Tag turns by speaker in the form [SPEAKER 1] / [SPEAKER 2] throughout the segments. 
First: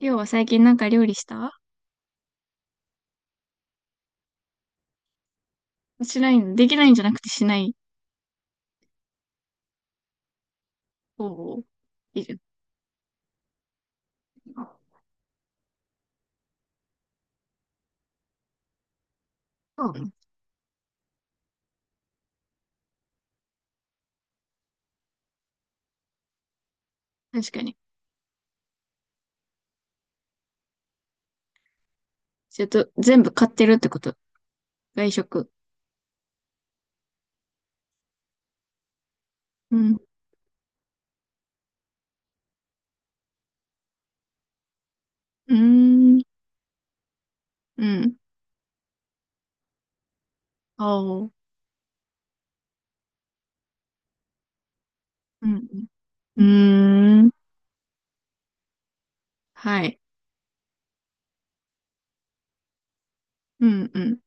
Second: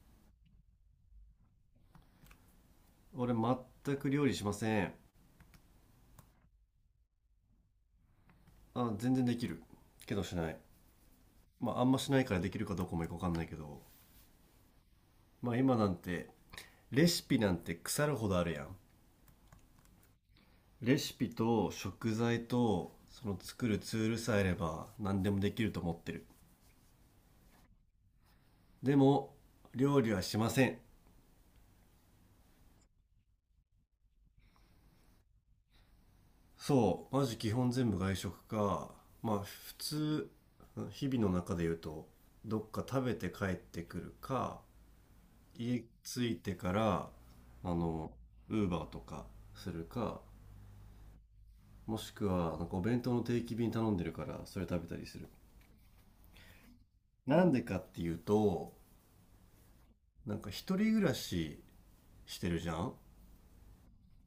[SPEAKER 1] りょうは最近なんか料理した？
[SPEAKER 2] 俺全く料理しません。
[SPEAKER 1] しないの、できないんじゃなくてしない
[SPEAKER 2] あ、全然できるけどしない。
[SPEAKER 1] 方を、
[SPEAKER 2] まああんましな
[SPEAKER 1] い
[SPEAKER 2] いか
[SPEAKER 1] る。
[SPEAKER 2] らできるかどうかもよかわかんないけど、まあ今なんてレシピなんて腐るほどあるやん。
[SPEAKER 1] そうね。ん、
[SPEAKER 2] レシピと食材とその作るツールさえあれば何でもできると思ってる。
[SPEAKER 1] 確かに。
[SPEAKER 2] でも料理はしません。
[SPEAKER 1] ちょっと全部買ってるってこと？外食？
[SPEAKER 2] そうマジ基本全部外食か。まあ普
[SPEAKER 1] うん。
[SPEAKER 2] 通日々の中で言うと、どっか食べて帰ってくるか、
[SPEAKER 1] う
[SPEAKER 2] 家
[SPEAKER 1] ーん。
[SPEAKER 2] 着いてからあ
[SPEAKER 1] う
[SPEAKER 2] の
[SPEAKER 1] ん。
[SPEAKER 2] ウーバーとかするか、
[SPEAKER 1] あ、お。
[SPEAKER 2] もしくはなんかお弁当の定期便頼んでるからそれ食べたりする。
[SPEAKER 1] うん。うん。うーん。
[SPEAKER 2] なんでかっていうと、
[SPEAKER 1] はい。
[SPEAKER 2] なんか一人暮らししてるじゃん。
[SPEAKER 1] うん。うん。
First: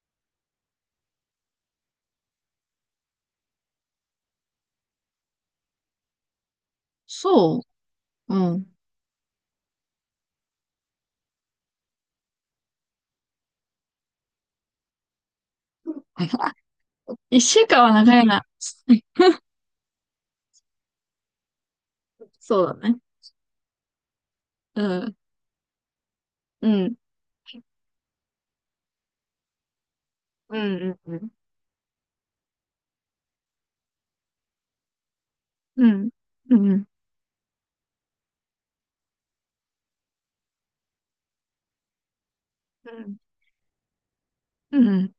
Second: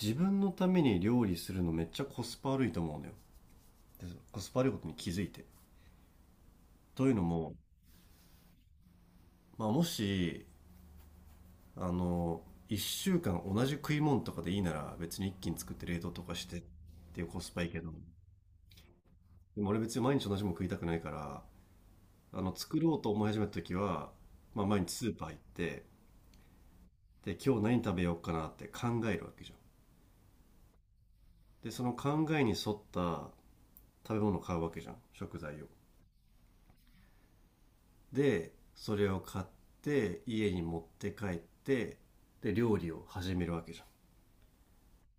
[SPEAKER 2] 自分のために料理するのめっちゃコスパ悪いと思うのよ。でコスパ悪いことに気づいて、というのも、
[SPEAKER 1] そう。うん。
[SPEAKER 2] まあ、もしあの1週間同じ食い物とかでいいなら別に一気に作って冷凍とか してっていう
[SPEAKER 1] 一
[SPEAKER 2] コスパ
[SPEAKER 1] 週
[SPEAKER 2] いいけ
[SPEAKER 1] 間は
[SPEAKER 2] ど、
[SPEAKER 1] 長いな。
[SPEAKER 2] でも俺別に毎日同じもの食いたくないから。
[SPEAKER 1] そうだ
[SPEAKER 2] 作ろ
[SPEAKER 1] ね。
[SPEAKER 2] うと思い始めた時は、まあ毎
[SPEAKER 1] う
[SPEAKER 2] 日ス
[SPEAKER 1] ん。
[SPEAKER 2] ーパー行って、
[SPEAKER 1] うん。
[SPEAKER 2] で、今日何食べようかなって考えるわけじゃん。
[SPEAKER 1] うん、うん、うん。
[SPEAKER 2] で、その考えに沿った食べ物を買うわけじゃん。食材を。
[SPEAKER 1] うん。うん。
[SPEAKER 2] で、それを買って、家に持って帰って、で、料
[SPEAKER 1] う
[SPEAKER 2] 理を
[SPEAKER 1] ん。
[SPEAKER 2] 始めるわけじゃん。
[SPEAKER 1] うん。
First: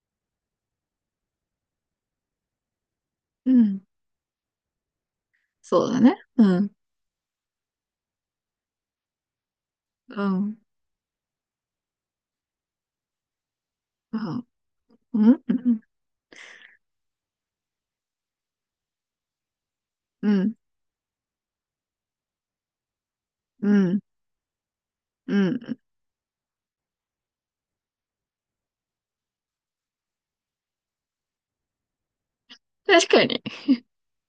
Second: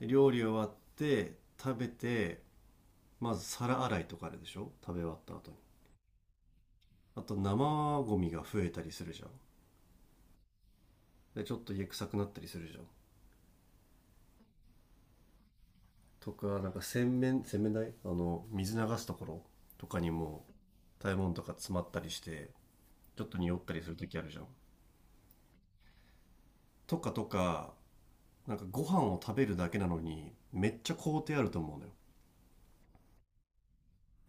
[SPEAKER 2] で、料理終わって、食べて、まず
[SPEAKER 1] うん、
[SPEAKER 2] 皿洗いとかあるでしょ食べ終わった後に。
[SPEAKER 1] そうだね。うん。
[SPEAKER 2] あと生ゴミが増えたりするじゃん。
[SPEAKER 1] うん。
[SPEAKER 2] で、ちょっと家臭くなったりするじゃん。
[SPEAKER 1] うん。うん。
[SPEAKER 2] とかなんか洗面台水流すところとかに
[SPEAKER 1] う
[SPEAKER 2] も
[SPEAKER 1] ん
[SPEAKER 2] 食べ物とか詰まったりして、ちょっと匂っ
[SPEAKER 1] う
[SPEAKER 2] たりする
[SPEAKER 1] ん
[SPEAKER 2] 時あるじゃん、
[SPEAKER 1] うん、
[SPEAKER 2] とかとか、なんかご飯を食べるだけなのにめっちゃ工程あると思うのよ。
[SPEAKER 1] 確かに。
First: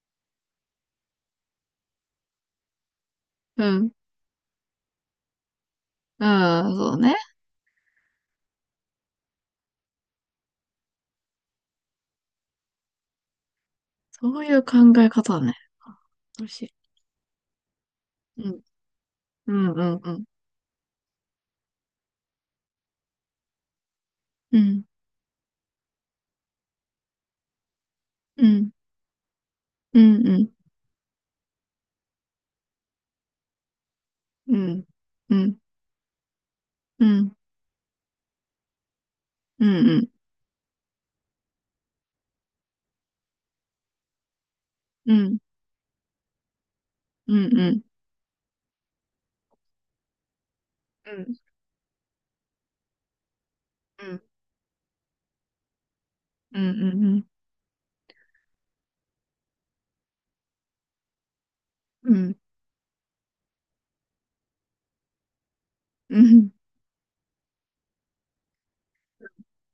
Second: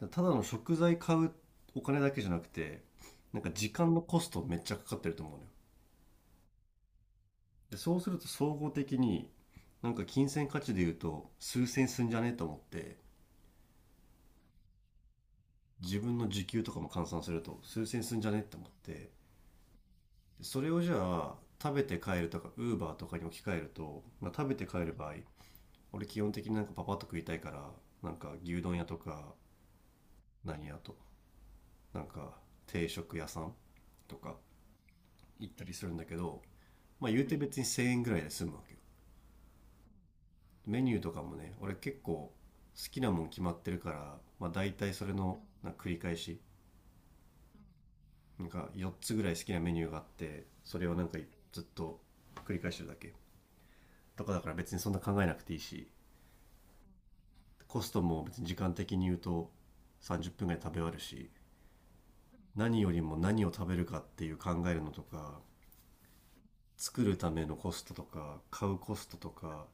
[SPEAKER 2] だからただの食材買うお金だけじゃなくて、なんか
[SPEAKER 1] う
[SPEAKER 2] 時
[SPEAKER 1] ん。
[SPEAKER 2] 間のコストめっちゃかかってると思うのよ。
[SPEAKER 1] ああ、そうね。
[SPEAKER 2] でそうすると総合的に、なんか金銭価値で言うと数千すんじゃねえと思って、
[SPEAKER 1] そういう考え方ね。あ、
[SPEAKER 2] 自分の時
[SPEAKER 1] 嬉し
[SPEAKER 2] 給と
[SPEAKER 1] い。
[SPEAKER 2] かも換算すると数千すんじゃね
[SPEAKER 1] う
[SPEAKER 2] えと
[SPEAKER 1] ん。
[SPEAKER 2] 思って、
[SPEAKER 1] うんうん。
[SPEAKER 2] それをじゃあ食べて帰るとかウーバーとかに置き換えると、まあ、食べ
[SPEAKER 1] う
[SPEAKER 2] て帰
[SPEAKER 1] ん
[SPEAKER 2] る場合、俺基本的になんかパパッと食いたいから、なんか
[SPEAKER 1] う
[SPEAKER 2] 牛
[SPEAKER 1] ん
[SPEAKER 2] 丼屋とか
[SPEAKER 1] うんうん
[SPEAKER 2] 何屋となんか定食屋さんとか
[SPEAKER 1] うんう
[SPEAKER 2] 行っ
[SPEAKER 1] ん
[SPEAKER 2] たりするんだけど、
[SPEAKER 1] う
[SPEAKER 2] まあ、言う
[SPEAKER 1] ん
[SPEAKER 2] て別に1000円ぐらいで済むわけよ。
[SPEAKER 1] うんうん
[SPEAKER 2] メニューとかもね俺結構好きなもん決まってるから、まあ、大体そ
[SPEAKER 1] う
[SPEAKER 2] れ
[SPEAKER 1] ん
[SPEAKER 2] のなんか繰り返し、
[SPEAKER 1] うんうんうん
[SPEAKER 2] なんか4つぐらい好きなメニューがあって、それをなんか
[SPEAKER 1] う
[SPEAKER 2] ずっと繰り返してるだけ
[SPEAKER 1] ん
[SPEAKER 2] とかだから別にそんな考えなくていいし、
[SPEAKER 1] うんうん
[SPEAKER 2] コストも別に時間的に言うと30分ぐらい食べ終わるし、
[SPEAKER 1] うんうん
[SPEAKER 2] 何よりも何を食べるかっていう考えるのとか、
[SPEAKER 1] うん
[SPEAKER 2] 作るためのコストとか買うコストとか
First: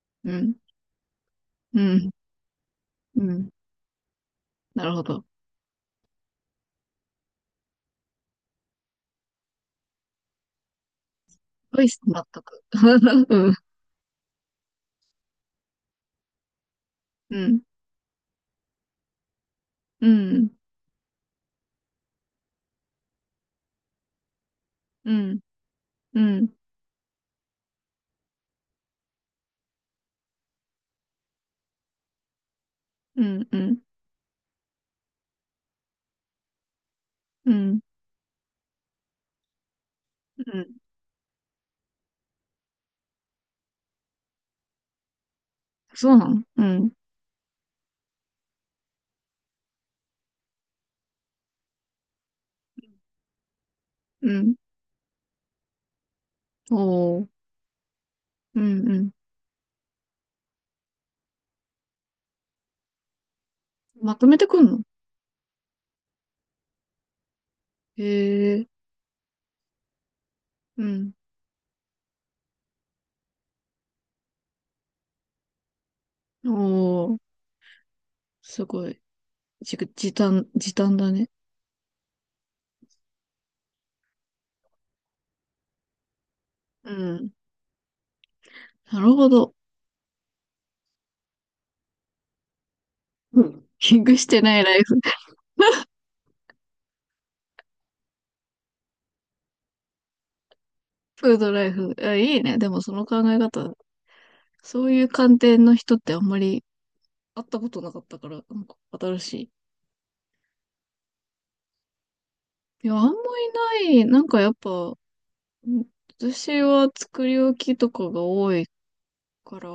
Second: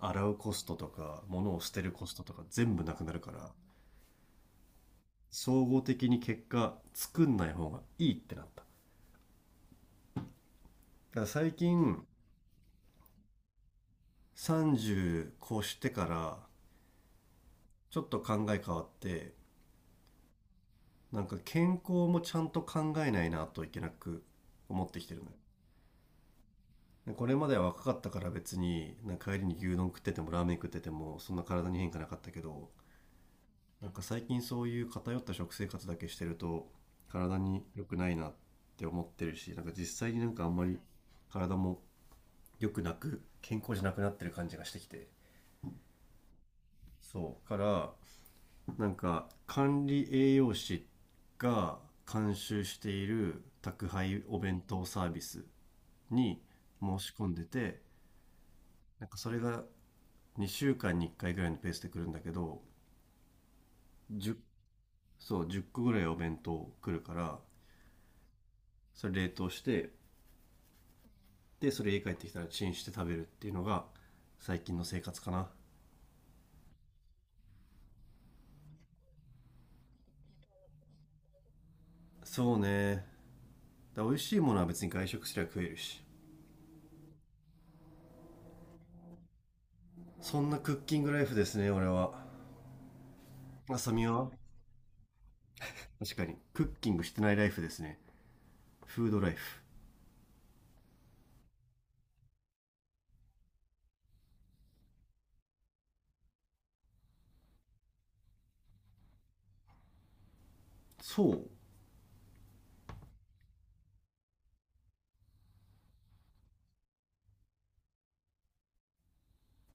[SPEAKER 2] 洗
[SPEAKER 1] う
[SPEAKER 2] うコ
[SPEAKER 1] ん
[SPEAKER 2] ストとか物を捨
[SPEAKER 1] う
[SPEAKER 2] てるコ
[SPEAKER 1] ん
[SPEAKER 2] ストとか全部なくなる
[SPEAKER 1] う
[SPEAKER 2] か
[SPEAKER 1] ん
[SPEAKER 2] ら、
[SPEAKER 1] なるほど。
[SPEAKER 2] 総合的に結果作んない方がいいってなった。だから最
[SPEAKER 1] うい、
[SPEAKER 2] 近
[SPEAKER 1] 納得。うん
[SPEAKER 2] 30越してから
[SPEAKER 1] うん。
[SPEAKER 2] ちょっと考え変わって、
[SPEAKER 1] うん
[SPEAKER 2] なんか健康もちゃんと考えないなといけなく思ってき
[SPEAKER 1] う
[SPEAKER 2] てるのよ。
[SPEAKER 1] んうん
[SPEAKER 2] これまでは若かったから別になんか帰りに牛丼食っててもラーメン食っててもそんな体に変化なかったけど、
[SPEAKER 1] うんうん
[SPEAKER 2] なんか最近そういう偏った食生活だけしてると体
[SPEAKER 1] う
[SPEAKER 2] に
[SPEAKER 1] ん
[SPEAKER 2] 良くないなって思ってるし、なんか実際になん
[SPEAKER 1] う
[SPEAKER 2] かあんま
[SPEAKER 1] ん。
[SPEAKER 2] り体も良くなく健康じゃなくなってる感じがしてきて、
[SPEAKER 1] そうなの？うん。
[SPEAKER 2] そうから、なんか管理栄養士が監修している宅配
[SPEAKER 1] う
[SPEAKER 2] お
[SPEAKER 1] ん。
[SPEAKER 2] 弁当サービスに申し
[SPEAKER 1] おー、
[SPEAKER 2] 込んでて、
[SPEAKER 1] うんう
[SPEAKER 2] な
[SPEAKER 1] ん。
[SPEAKER 2] んかそれが2週間に1回ぐらいのペースで来るんだけど、
[SPEAKER 1] まとめ
[SPEAKER 2] 10,
[SPEAKER 1] てくんの？
[SPEAKER 2] そう1個ぐらいお弁当来るから、
[SPEAKER 1] へえ、
[SPEAKER 2] それ冷凍して、
[SPEAKER 1] うん。
[SPEAKER 2] でそれ家帰ってきたらチンして食べるっていうのが最近の生活かな。
[SPEAKER 1] おー、すごい。時短、時短だね。
[SPEAKER 2] そうね。だ美味しいものは別に外食すりゃ食えるし、
[SPEAKER 1] うん。なるほど。
[SPEAKER 2] そんなクッキングライフですね俺は。
[SPEAKER 1] うん。
[SPEAKER 2] あさ
[SPEAKER 1] キン
[SPEAKER 2] み
[SPEAKER 1] グし
[SPEAKER 2] は
[SPEAKER 1] てないライフ。
[SPEAKER 2] 確かにクッキングしてないライフですね。フードライフ。
[SPEAKER 1] フードライフ。あ、いいね。でもその考え方、そういう観点の人ってあんまり会ったことなかったから、なんか新しい。
[SPEAKER 2] そう、
[SPEAKER 1] いや、あんまいない。なんかやっぱ、ん、私は作り置きとかが多いから、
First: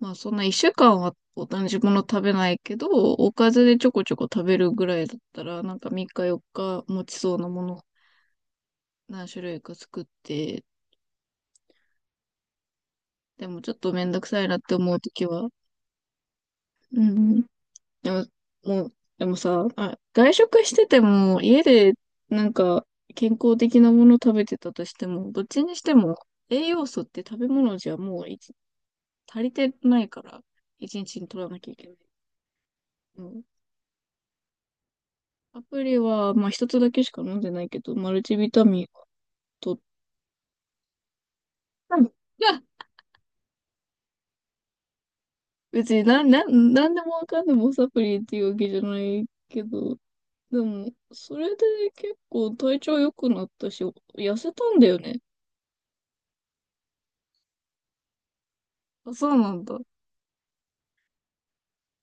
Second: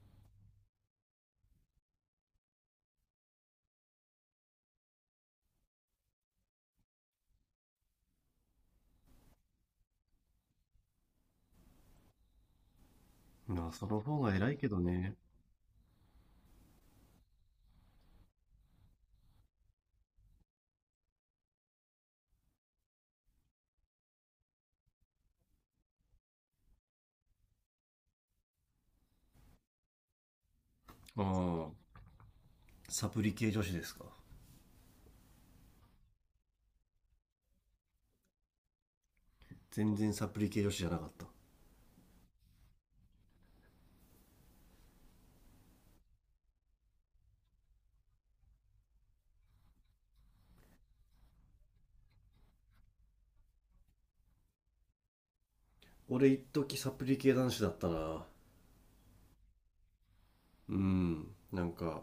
[SPEAKER 1] まあそんな一週間は同じもの食べないけど、おかずでちょこちょこ食べるぐらいだったら、なんか3日4日持ちそうなもの何種類か作って、でも
[SPEAKER 2] ま
[SPEAKER 1] ち
[SPEAKER 2] あ
[SPEAKER 1] ょっ
[SPEAKER 2] そ
[SPEAKER 1] と
[SPEAKER 2] の
[SPEAKER 1] めん
[SPEAKER 2] 方
[SPEAKER 1] どく
[SPEAKER 2] が
[SPEAKER 1] さい
[SPEAKER 2] 偉
[SPEAKER 1] な
[SPEAKER 2] い
[SPEAKER 1] っ
[SPEAKER 2] け
[SPEAKER 1] て
[SPEAKER 2] ど
[SPEAKER 1] 思うと
[SPEAKER 2] ね。
[SPEAKER 1] きは、うん。でも、もう、でもさ、あ、外食してても家でなんか健康的なもの食べてたとしても、どっちにしても栄養素って食べ物じゃもういち、足りてないから、一日に取らなき
[SPEAKER 2] あ
[SPEAKER 1] ゃいけな
[SPEAKER 2] あ、
[SPEAKER 1] い。
[SPEAKER 2] サプリ系女子ですか。
[SPEAKER 1] アプリは、まあ一つだけしか飲んでないけど、マルチビタミンは取っ
[SPEAKER 2] 全然サプリ系女子じゃなかった。
[SPEAKER 1] た。別になんでもわかんでもサプリっていうわけじゃないけど、でも、それで結構体調良くなったし、痩せたんだよね。
[SPEAKER 2] 俺一時サプリ系男子だったな。
[SPEAKER 1] あ、そうなんだ。
[SPEAKER 2] うん、なんか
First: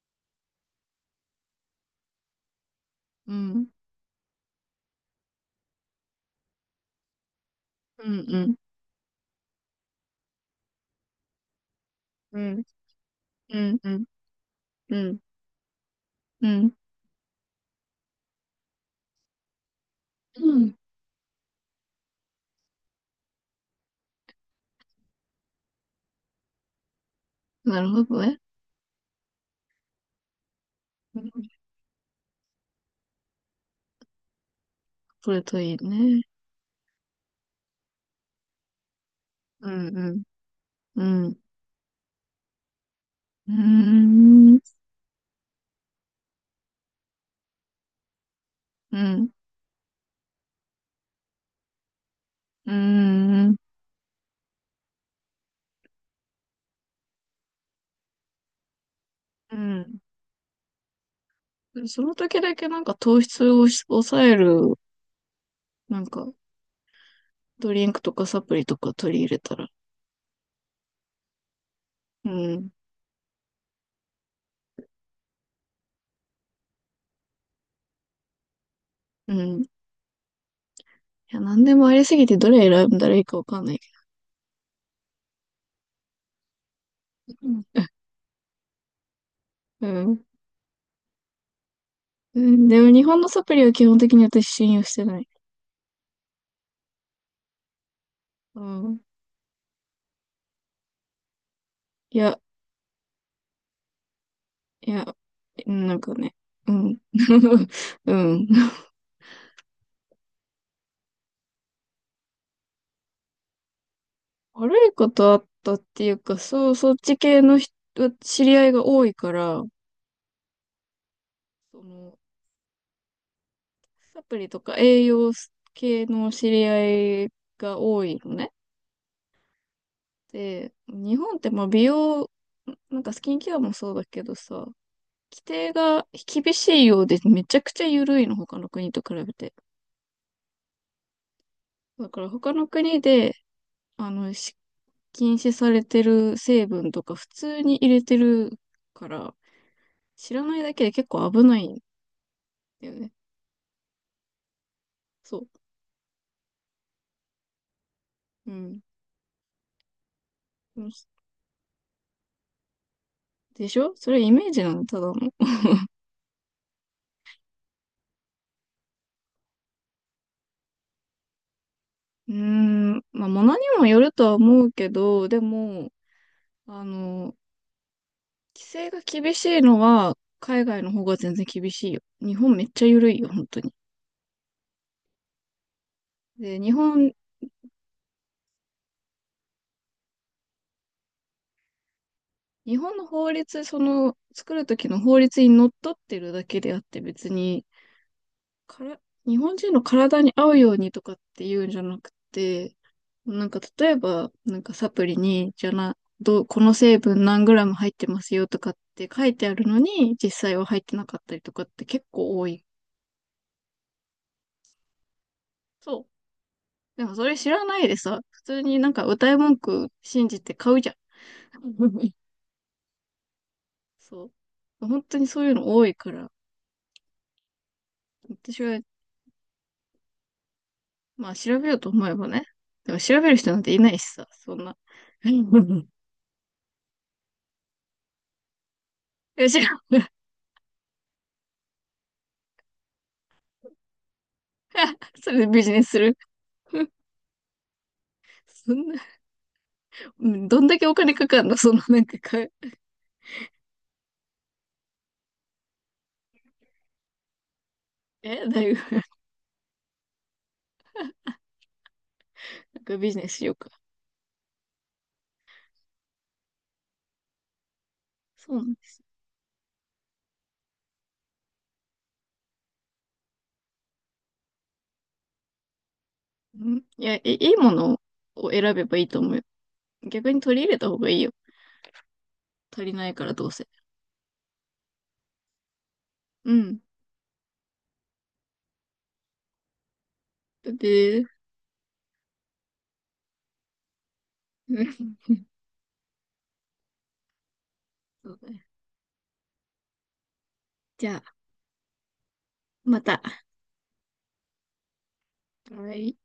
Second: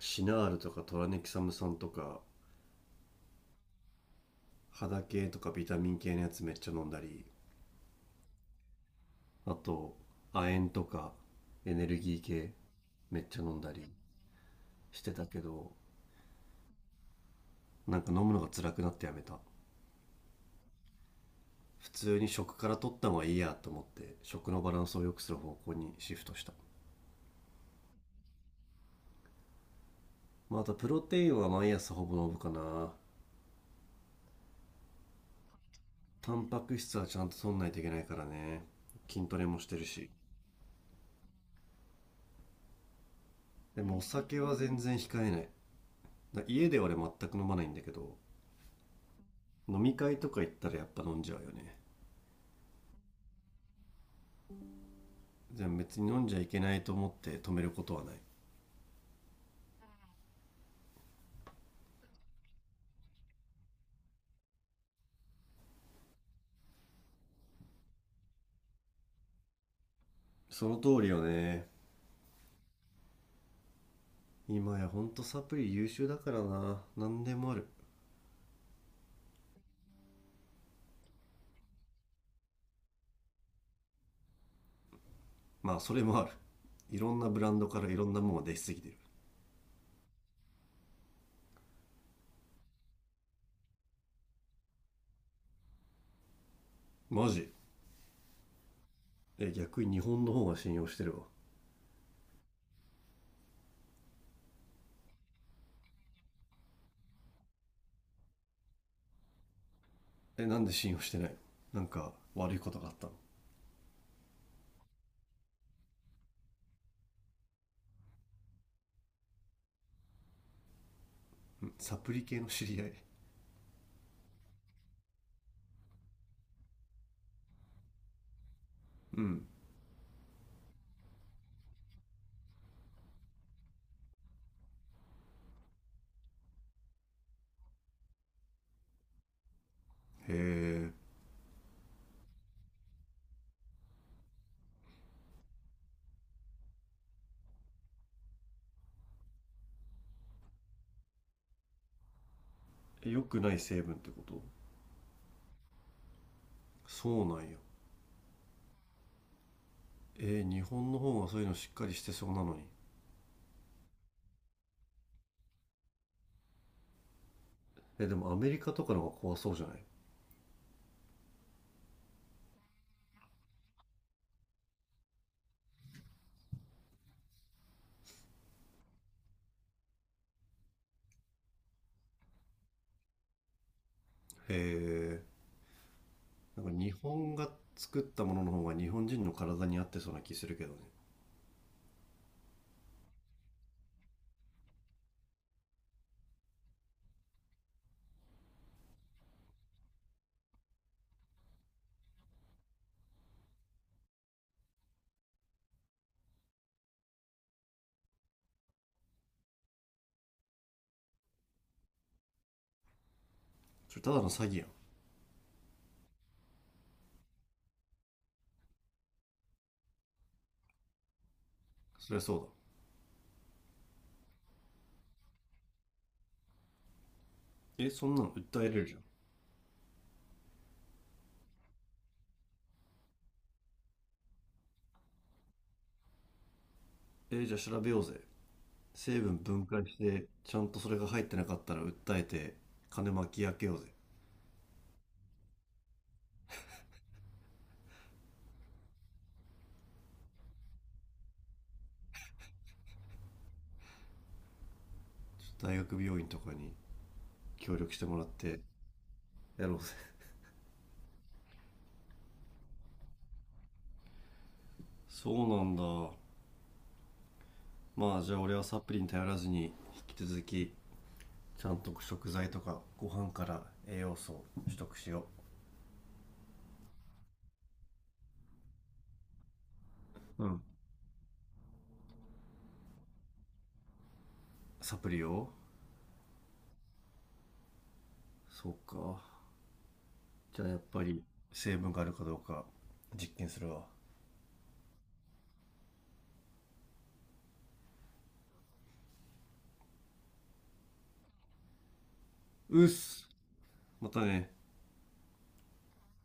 [SPEAKER 2] シナールとかトラネキサム酸とか
[SPEAKER 1] うん。
[SPEAKER 2] 肌系とかビタミン系のやつめっちゃ飲んだり、
[SPEAKER 1] うん、うん、
[SPEAKER 2] あと亜鉛とかエネルギー
[SPEAKER 1] う
[SPEAKER 2] 系
[SPEAKER 1] ん、
[SPEAKER 2] めっちゃ飲
[SPEAKER 1] う
[SPEAKER 2] んだ
[SPEAKER 1] ん、
[SPEAKER 2] り
[SPEAKER 1] うん、う
[SPEAKER 2] して
[SPEAKER 1] ん、
[SPEAKER 2] たけど、
[SPEAKER 1] うん。
[SPEAKER 2] なんか飲むのが辛くなってやめた。
[SPEAKER 1] うん、
[SPEAKER 2] 普通に食から取った方がいいやと思って食のバランスを良くする方向にシフトした。
[SPEAKER 1] なるほどね。
[SPEAKER 2] まあ、あとプロ
[SPEAKER 1] う
[SPEAKER 2] テイ
[SPEAKER 1] ん、
[SPEAKER 2] ンは毎朝ほぼ飲むかな。
[SPEAKER 1] それといいね。
[SPEAKER 2] タンパク質はちゃんと取んないといけないからね。筋トレもし
[SPEAKER 1] う
[SPEAKER 2] てる
[SPEAKER 1] ん、
[SPEAKER 2] し。
[SPEAKER 1] うん、うん、うー
[SPEAKER 2] でもお酒は
[SPEAKER 1] ん、
[SPEAKER 2] 全然控えない。だ家では俺全く飲まないんだけど、
[SPEAKER 1] うん、
[SPEAKER 2] 飲み会とか行ったらやっぱ飲んじゃうよね。
[SPEAKER 1] うーん、
[SPEAKER 2] でも別に飲んじゃいけないと思って止めることはない。
[SPEAKER 1] うん。その時だけなんか糖質を抑える、なんかドリンクとかサプリとか取り入れたら、
[SPEAKER 2] その通りよね。
[SPEAKER 1] うん、
[SPEAKER 2] 今やほんとサプリ優秀だからな、何でもある。
[SPEAKER 1] うん。いや、なんでもありすぎてどれ選んだらいいかわかんないけ
[SPEAKER 2] まあそれもある。いろんな
[SPEAKER 1] ど。
[SPEAKER 2] ブ
[SPEAKER 1] う
[SPEAKER 2] ランドか
[SPEAKER 1] ん。
[SPEAKER 2] らいろんなものが出しすぎてる。
[SPEAKER 1] うんうん、でも日本のサプリは基本的に私信用してない。
[SPEAKER 2] マジ。
[SPEAKER 1] うん。
[SPEAKER 2] え、逆に日本の方が信用してるわ。
[SPEAKER 1] いや、いや、なんかね、うん。うん。
[SPEAKER 2] え、なんで信用してないの。なんか悪いことがあったの。
[SPEAKER 1] 悪いことあったっていうか、そう、そっち系の人、知り合いが多いから、
[SPEAKER 2] うん、
[SPEAKER 1] そ
[SPEAKER 2] サプ
[SPEAKER 1] の
[SPEAKER 2] リ系の知り合い。
[SPEAKER 1] サプリとか栄養系の知り合いが多いのね。
[SPEAKER 2] うん。
[SPEAKER 1] で、日本ってまあ美容、なんかスキンケアもそうだけどさ、規定が厳しいようでめちゃくちゃ緩いの、他の国と比べて。
[SPEAKER 2] へえ。
[SPEAKER 1] だから他の国で、あの、禁止されてる成分とか普通に入れてるから、知らないだけで結構危ないんだよね。
[SPEAKER 2] 良くない成分ってこと。
[SPEAKER 1] そう。
[SPEAKER 2] そうなんや。
[SPEAKER 1] うん。
[SPEAKER 2] えー、日本の方がそういうのしっかりしてそうなのに。
[SPEAKER 1] でしょ、それイメージなの、ただの。
[SPEAKER 2] えー、でもアメリカとかの方が怖そうじゃない、へ
[SPEAKER 1] うーん、まあ、ものにもよるとは思うけど、でも、あの、規制が厳しいのは、海外の方が全然厳しいよ。日本めっちゃ緩いよ、本当に。
[SPEAKER 2] え。
[SPEAKER 1] で、
[SPEAKER 2] なんか
[SPEAKER 1] 日
[SPEAKER 2] 日
[SPEAKER 1] 本、
[SPEAKER 2] 本が作ったものの方が日本人の体に合ってそうな気するけどね。
[SPEAKER 1] 日本の法律、その、作るときの法律にのっとってるだけであって、別に、から、日本人の体に合うようにとかって言うんじゃなくて、なんか例えば、なんかサプリに、じゃな、どう、この成分何グラム入ってますよとかって書いてあるのに、実際は入ってなかったりとかって結構多い。
[SPEAKER 2] それただの詐欺やん。
[SPEAKER 1] そう。でもそれ知らないでさ、普通になんか歌い文句信じて買うじゃん。
[SPEAKER 2] そ りゃそう
[SPEAKER 1] そう。本当にそういうの多いから、
[SPEAKER 2] だ。え、そんなの訴
[SPEAKER 1] 私
[SPEAKER 2] え
[SPEAKER 1] は、
[SPEAKER 2] れるじゃん。
[SPEAKER 1] まあ調べようと思えばね。でも調べる人なんていないしさ、そんな。
[SPEAKER 2] えー、じゃあ調べようぜ。成分
[SPEAKER 1] 違
[SPEAKER 2] 分解し
[SPEAKER 1] う。
[SPEAKER 2] て、ちゃんとそれが入ってなかったら訴えて、金巻き上げようぜ。
[SPEAKER 1] それでビジネスする。そんな、うん、どんだけお金かかんのその、なんかか、
[SPEAKER 2] ちょっと大学病院とかに協力してもらっ
[SPEAKER 1] え、だ
[SPEAKER 2] て、
[SPEAKER 1] いぶ、
[SPEAKER 2] やろうぜ。
[SPEAKER 1] なんかビジネスしようか。
[SPEAKER 2] そうなんだ。まあじゃあ
[SPEAKER 1] そ
[SPEAKER 2] 俺
[SPEAKER 1] うな
[SPEAKER 2] は
[SPEAKER 1] ん
[SPEAKER 2] サ
[SPEAKER 1] で
[SPEAKER 2] プ
[SPEAKER 1] す。
[SPEAKER 2] リに頼らずに、引き続きちゃんと食材とかご飯から栄養素を取得しよ
[SPEAKER 1] うん、いや、いいものを選べばいいと思うよ。逆に
[SPEAKER 2] う。う
[SPEAKER 1] 取
[SPEAKER 2] ん、
[SPEAKER 1] り入れた方がいいよ。足りないからどうせ。
[SPEAKER 2] サプリを。
[SPEAKER 1] うん。
[SPEAKER 2] そうか、じゃあやっ
[SPEAKER 1] ブ。
[SPEAKER 2] ぱり成分があるかどうか実験するわ。
[SPEAKER 1] そうだね。じゃあ、
[SPEAKER 2] うっ
[SPEAKER 1] また。
[SPEAKER 2] す。またね。
[SPEAKER 1] はい。